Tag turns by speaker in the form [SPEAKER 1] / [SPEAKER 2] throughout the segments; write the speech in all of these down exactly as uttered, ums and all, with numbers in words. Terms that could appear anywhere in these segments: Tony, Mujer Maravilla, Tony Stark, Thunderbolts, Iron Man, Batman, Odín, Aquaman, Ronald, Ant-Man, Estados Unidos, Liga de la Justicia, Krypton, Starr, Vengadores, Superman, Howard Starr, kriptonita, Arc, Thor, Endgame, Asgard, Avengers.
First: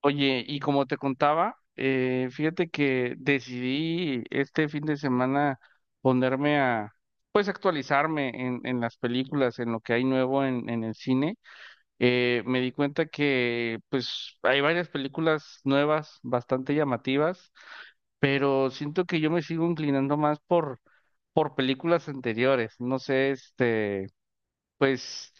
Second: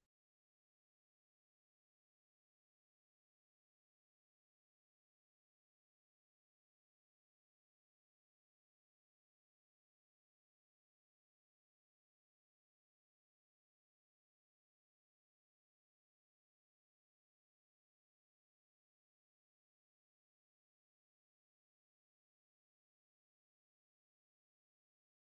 [SPEAKER 1] Oye, y como te contaba, eh, fíjate que decidí este fin de semana ponerme a, pues actualizarme en, en las películas, en lo que hay nuevo en, en el cine. Eh, me di cuenta que pues hay varias películas nuevas, bastante llamativas, pero siento que yo me sigo inclinando más por, por películas anteriores. No sé, este, pues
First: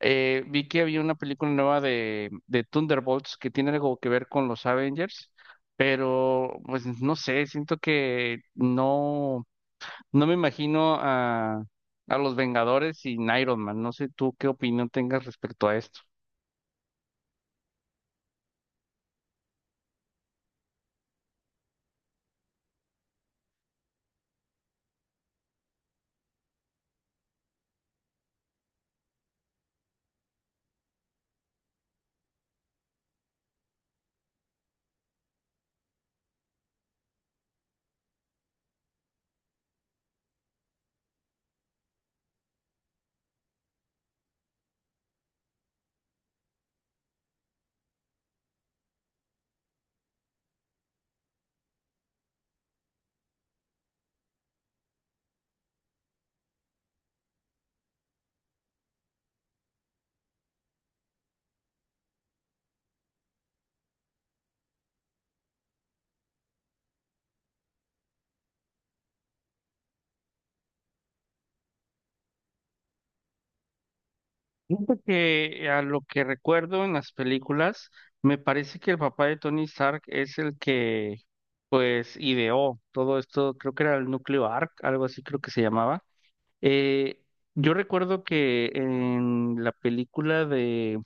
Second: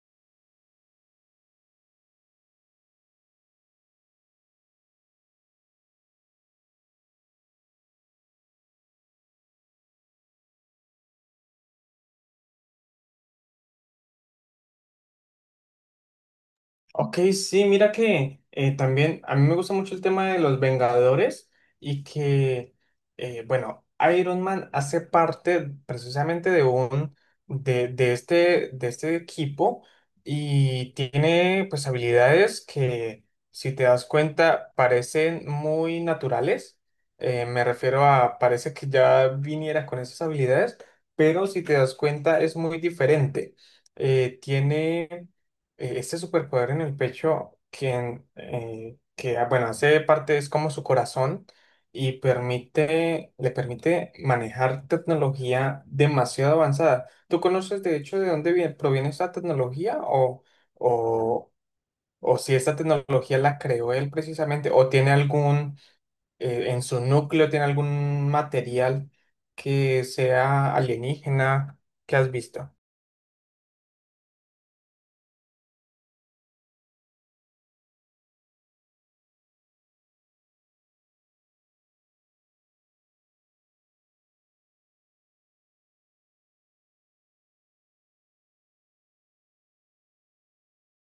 [SPEAKER 1] eh, vi que había una película nueva de, de Thunderbolts que tiene algo que ver con los Avengers, pero pues no sé, siento que no, no me imagino a, a los Vengadores sin Iron Man. No sé tú qué opinión tengas respecto a esto.
[SPEAKER 2] Ok, sí, mira que eh, también a mí me gusta mucho el tema de los Vengadores y que, eh, bueno, Iron Man hace parte precisamente de un, de, de este, de este equipo y tiene pues habilidades que, si te das cuenta, parecen muy naturales. Eh, me refiero a, parece que ya viniera con esas habilidades, pero si te das cuenta es muy diferente. Eh, tiene eh, este superpoder en el pecho que, en- eh, que ah, bueno, hace parte, es como su corazón y permite, le permite manejar tecnología demasiado avanzada. ¿Tú conoces de hecho de dónde viene, proviene esta tecnología o, o, o si esta tecnología la creó él precisamente o tiene algún, eh, en su núcleo tiene algún material que sea alienígena que has visto?
[SPEAKER 1] Siento que a lo que recuerdo en las películas, me parece que el papá de Tony Stark es el que pues ideó todo esto, creo que era el núcleo Arc, algo así creo que se llamaba. Eh, yo recuerdo que en la película de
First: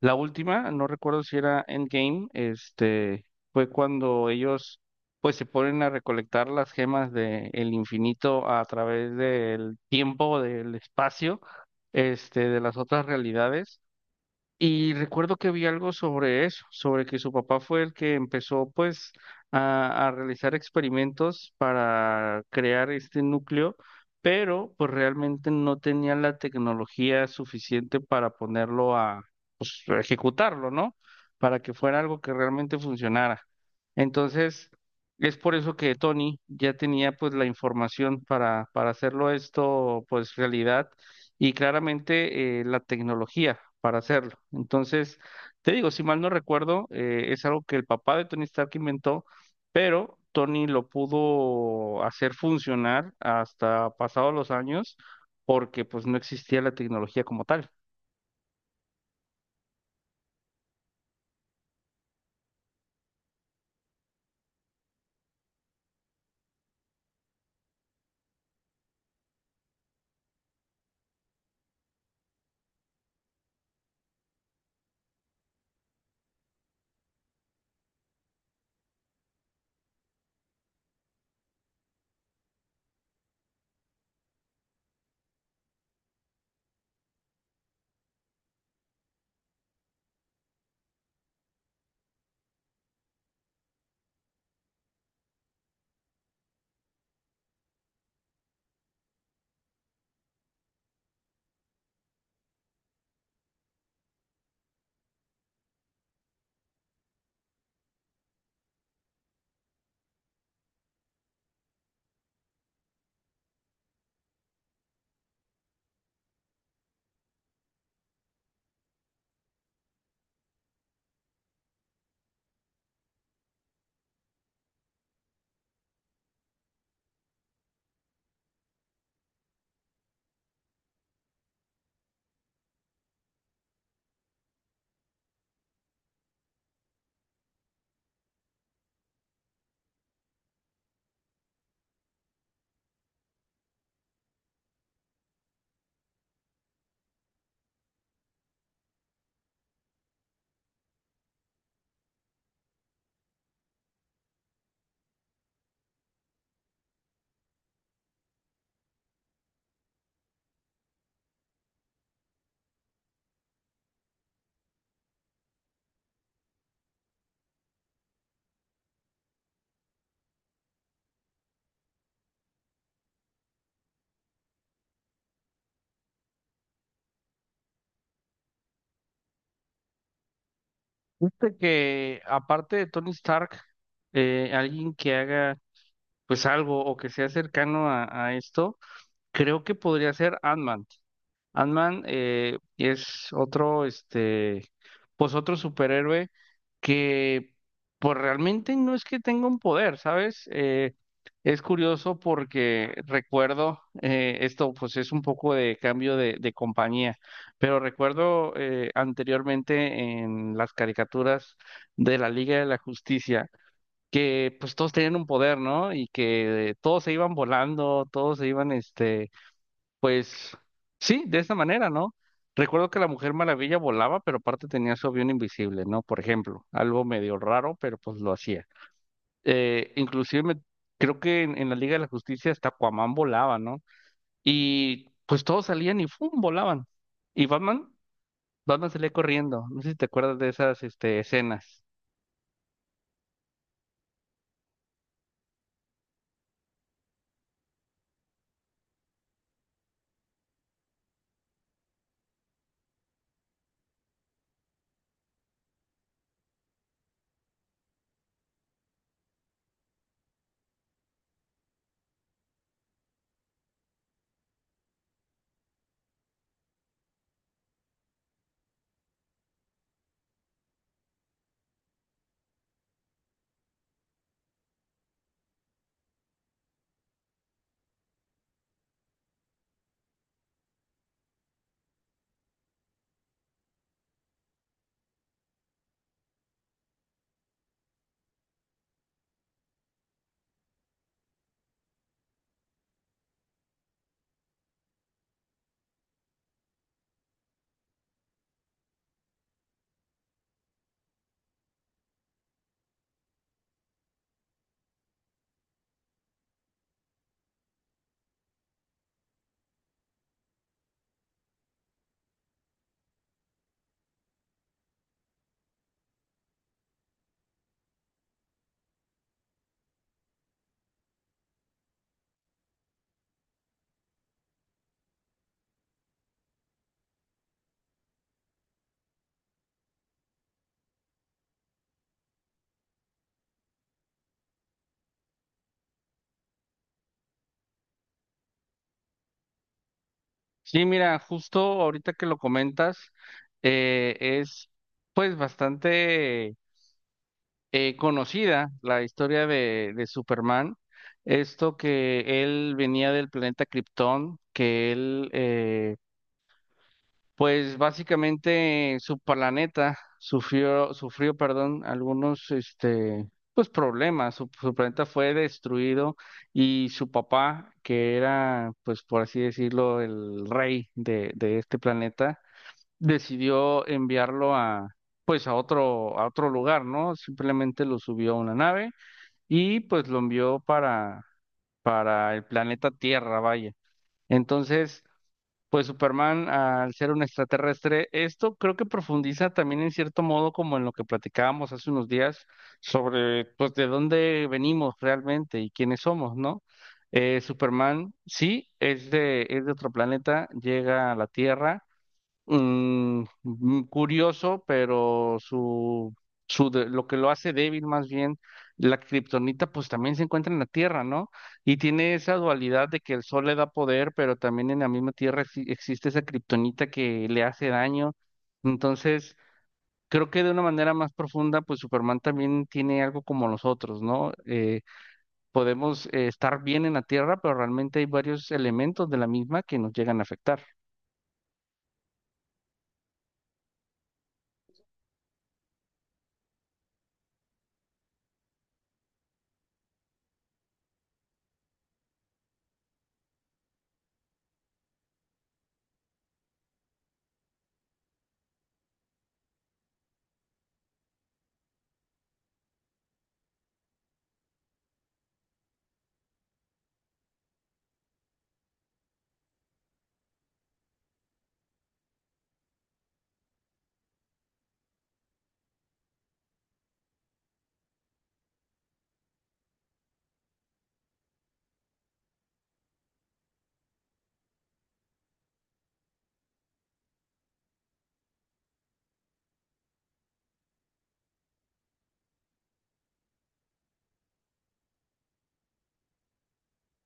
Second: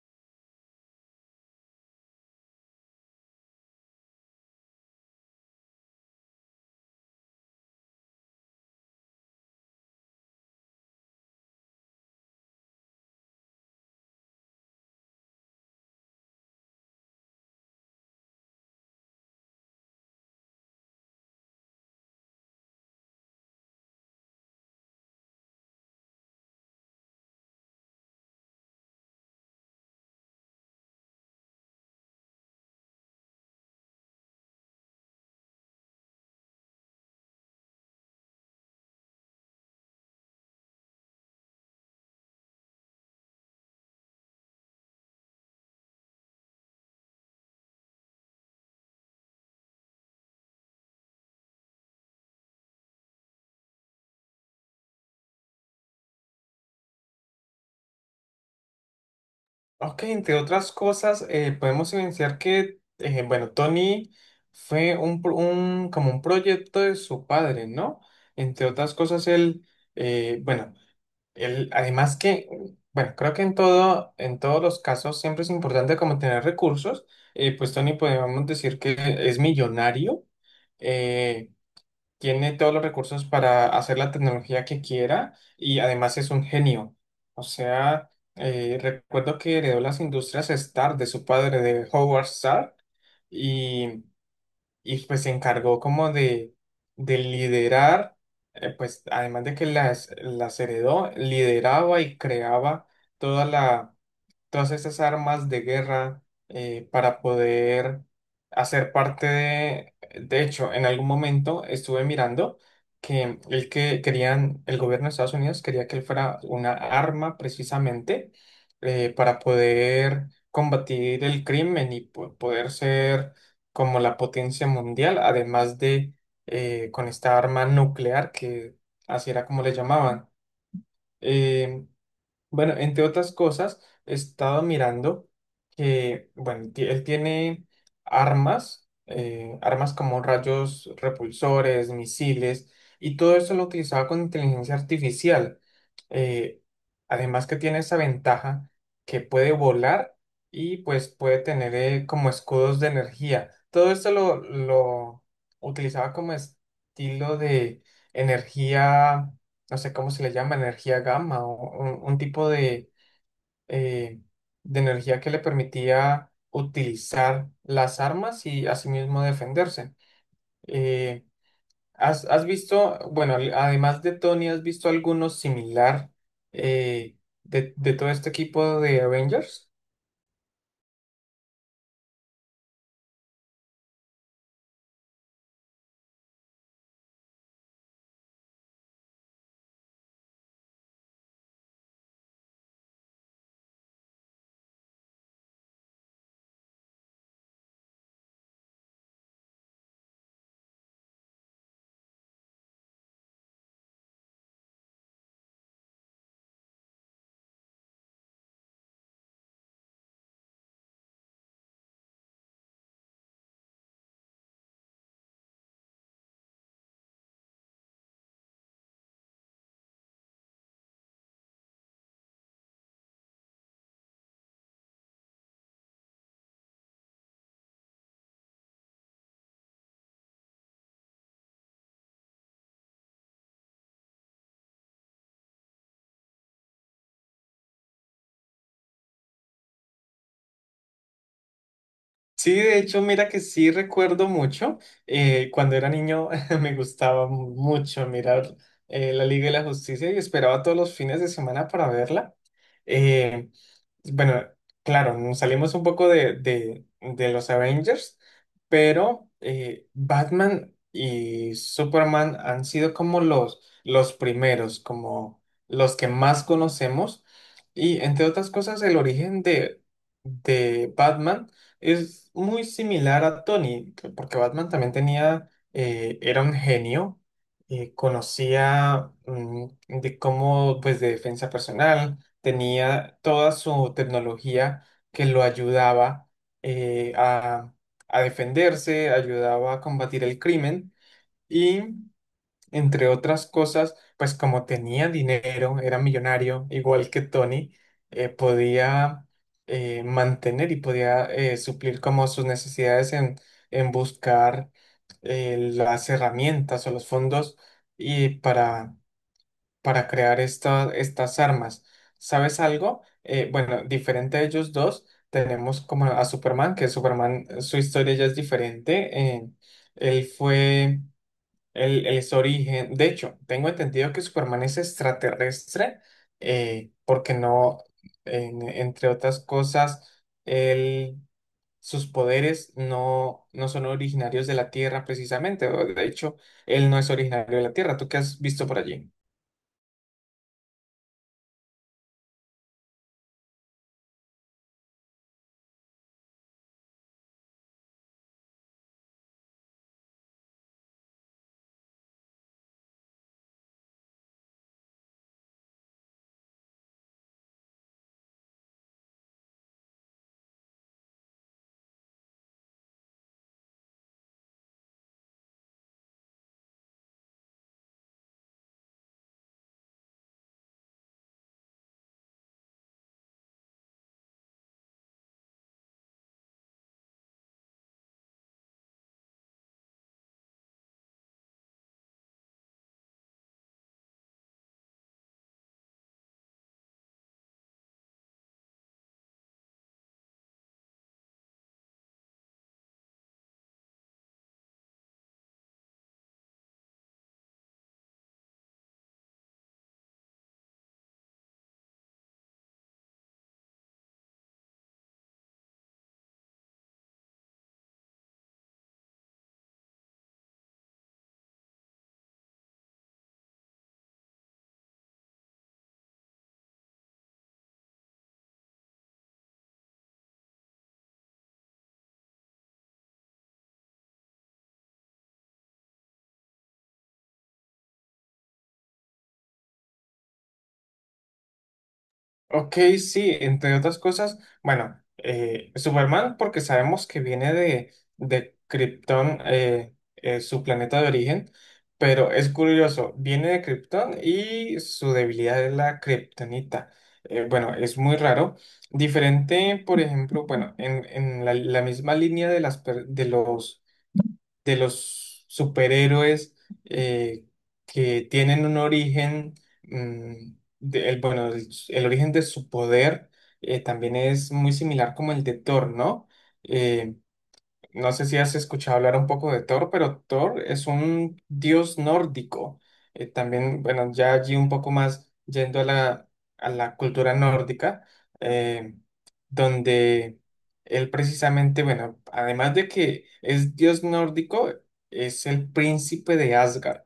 [SPEAKER 1] la última, no recuerdo si era Endgame, este, fue cuando ellos pues se ponen a recolectar las gemas del infinito a través del tiempo, del espacio, este, de las otras realidades. Y recuerdo que vi algo sobre eso, sobre que su papá fue el que empezó pues a, a realizar experimentos para crear este núcleo, pero pues realmente no tenía la tecnología suficiente para ponerlo a, pues, a ejecutarlo, ¿no? Para que fuera algo que realmente funcionara. Entonces, es por eso que Tony ya tenía pues la información para, para hacerlo esto pues realidad y claramente eh, la tecnología para hacerlo. Entonces, te digo, si mal no recuerdo, eh, es algo que el papá de Tony Stark inventó, pero Tony lo pudo hacer funcionar hasta pasados los años porque pues no existía la tecnología como tal.
[SPEAKER 2] Ok, entre otras cosas, eh, podemos evidenciar que, eh, bueno, Tony fue un, pro- un- como un proyecto de su padre, ¿no? Entre otras cosas, él, eh, bueno, él, además que, bueno, creo que en todo, en todos los casos siempre es importante como tener recursos. Eh, pues Tony podemos decir que es millonario. eh, Tiene todos los recursos para hacer la tecnología que quiera y además es un genio. O sea, eh, recuerdo que heredó las industrias Starr de su padre, de Howard Starr, y, y, pues se encargó como de, de liderar. Eh, pues además de que las, las heredó, lideraba y creaba toda la todas estas armas de guerra eh, para poder hacer parte de... De hecho, en algún momento estuve mirando que el que querían, el gobierno de Estados Unidos quería que él fuera una arma precisamente, eh, para poder combatir el crimen y po- poder ser como la potencia mundial, además de eh, con esta arma nuclear que así era como le llamaban. Em, bueno, Entre otras cosas, he estado mirando que, bueno, ti- él tiene armas, eh, armas como rayos repulsores, misiles, y todo eso lo utilizaba con inteligencia artificial. Eh, Además que tiene esa ventaja que puede volar y pues puede tener eh, como escudos de energía. Todo esto lo, lo utilizaba como estilo de energía, no sé cómo se le llama, energía gamma o un, un tipo de, eh, de energía que le permitía utilizar las armas y asimismo defenderse. Eh, ¿has, ¿has visto, bueno, al- además de Tony, has visto alguno similar eh, de, de todo este equipo de Avengers?
[SPEAKER 1] Fíjate que aparte de Tony Stark, eh, alguien que haga pues algo o que sea cercano a, a esto, creo que podría ser ant Ant-Man. Eh, es otro, este, pues otro superhéroe que pues realmente no es que tenga un poder, ¿sabes? Eh, es curioso porque recuerdo, eh, esto pues es un poco de cambio de, de compañía, pero recuerdo eh, anteriormente en las caricaturas de la Liga de la Justicia que pues todos tenían un poder, ¿no? Y que todos se iban volando, todos se iban, este, pues sí, de esa manera, ¿no? Recuerdo que la Mujer Maravilla volaba, pero aparte tenía su avión invisible, ¿no? Por ejemplo, algo medio raro, pero pues lo hacía. Eh, inclusive me- Creo que en, en la Liga de la Justicia hasta Aquaman volaba, ¿no? Y pues todos salían y ¡fum!, volaban. Y Batman, Batman salía corriendo. No sé si te acuerdas de esas este, escenas.
[SPEAKER 2] Sí, de hecho, mira que sí recuerdo mucho. Eh, cuando era niño me gustaba mu- mucho mirar eh, la Liga de la Justicia, y esperaba todos los fines de semana para verla. Eh, bueno, claro, nos salimos un poco de, de- de los Avengers, pero eh, Batman y Superman han sido como los, los primeros, como los que más conocemos. Y entre otras cosas, el origen de, de Batman es muy similar a Tony, que- porque Batman también tenía, eh, era un genio, eh, conocía, mm, de cómo, pues, de defensa personal. Tenía toda su tecnología que lo ayudaba eh, a, a defenderse, ayudaba a combatir el crimen y, entre otras cosas, pues como tenía dinero, era millonario, igual que Tony. Eh, podía eh, mantener y podía eh, suplir como sus necesidades en, en buscar eh, las herramientas o los fondos y para para crear esta- estas armas. ¿Sabes algo? Eh, bueno, Diferente a ellos dos, tenemos como a Superman, que Superman, eh, su historia ya es diferente. eh, él fue, él, él es origen. De hecho, tengo entendido que Superman es extraterrestre, eh, porque no, en- entre otras cosas, él, sus poderes no, no son originarios de la Tierra precisamente. O De hecho, él no es originario de la Tierra. ¿Tú qué has visto por allí?
[SPEAKER 1] Sí, mira, justo ahorita que lo comentas, eh, es pues bastante eh, conocida la historia de, de Superman, esto que él venía del planeta Krypton, que él, eh, pues básicamente su planeta sufrió, sufrió, perdón, algunos, este, pues problemas, su, su planeta fue destruido y su papá, que era, pues por así decirlo, el rey de, de este planeta, decidió enviarlo a... pues a otro, a otro lugar, ¿no? Simplemente lo subió a una nave y pues lo envió para, para el planeta Tierra, vaya. Entonces, pues Superman, al ser un extraterrestre, esto creo que profundiza también en cierto modo como en lo que platicábamos hace unos días sobre pues de dónde venimos realmente y quiénes somos, ¿no? Eh, Superman sí es de, es de otro planeta, llega a la Tierra, mm, mm, curioso, pero su, su de- lo que lo hace débil más bien, la kriptonita pues también se encuentra en la Tierra, ¿no? Y tiene esa dualidad de que el sol le da poder, pero también en la misma Tierra exi- existe esa kriptonita que le hace daño. Entonces, creo que de una manera más profunda, pues Superman también tiene algo como los otros, ¿no? Eh, podemos eh, estar bien en la Tierra, pero realmente hay varios elementos de la misma que nos llegan a afectar.
[SPEAKER 2] Ok, sí, entre otras cosas, bueno, eh, Superman, porque sabemos que viene de, de Krypton, eh, eh, su planeta de origen, pero es curioso, viene de Krypton y su debilidad es la kriptonita. Eh, bueno, es muy raro. Diferente, por ejemplo, bueno, en, en la, la misma línea de, las, per- de los de los superhéroes eh, que tienen un origen, mm, de- el, bueno, el, el origen de su poder eh, también es muy similar como el de Thor, ¿no? Eh, no sé si has escuchado hablar un poco de Thor, pero Thor es un dios nórdico. Eh, también, bueno, ya allí un poco más yendo a la, a la cultura nórdica, eh, donde él precisamente, bueno, además de que es dios nórdico, es el príncipe de Asgard,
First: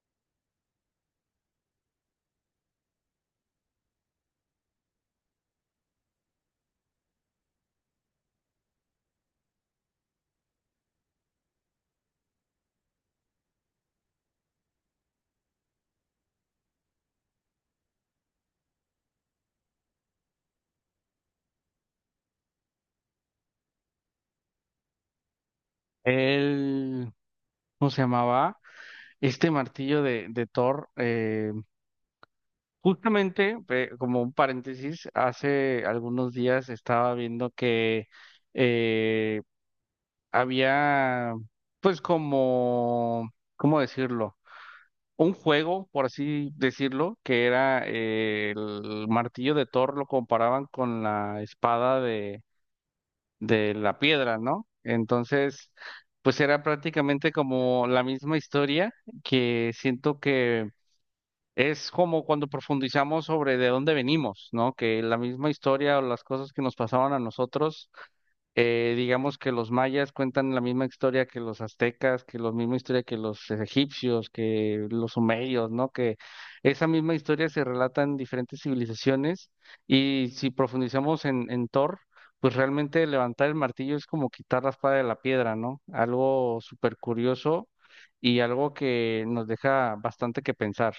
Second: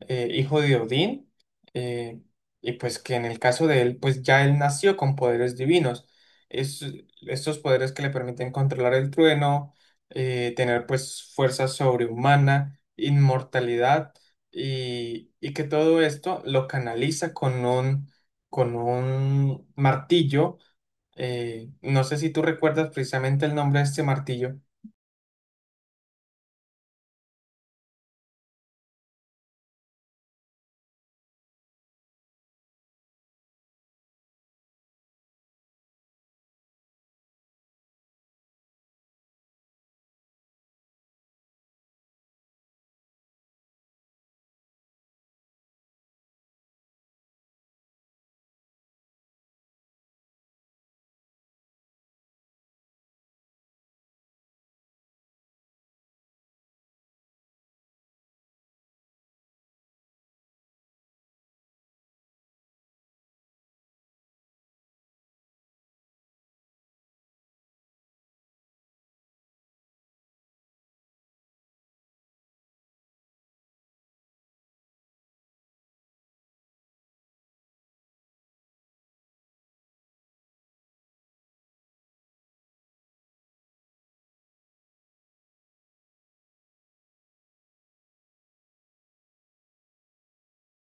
[SPEAKER 2] eh, hijo de Odín, eh, y pues que en el caso de él, pues ya él nació con poderes divinos. Es, Estos poderes que le permiten controlar el trueno, eh, tener pues fuerza sobrehumana, inmortalidad, y y que todo esto lo canaliza con un, con un martillo. Eh, no sé si tú recuerdas precisamente el nombre de este martillo.
[SPEAKER 1] Él, ¿cómo se llamaba? Este martillo de, de Thor, eh, justamente, eh, como un paréntesis, hace algunos días estaba viendo que eh, había, pues como, ¿cómo decirlo? Un juego, por así decirlo, que era eh, el martillo de Thor, lo comparaban con la espada de, de la piedra, ¿no? Entonces, pues era prácticamente como la misma historia que siento que es como cuando profundizamos sobre de dónde venimos, ¿no? Que la misma historia o las cosas que nos pasaban a nosotros, eh, digamos que los mayas cuentan la misma historia que los aztecas, que la misma historia que los egipcios, que los sumerios, ¿no? Que esa misma historia se relata en diferentes civilizaciones y si profundizamos en, en Thor, pues realmente levantar el martillo es como quitar la espada de la piedra, ¿no? Algo súper curioso y algo que nos deja bastante que pensar.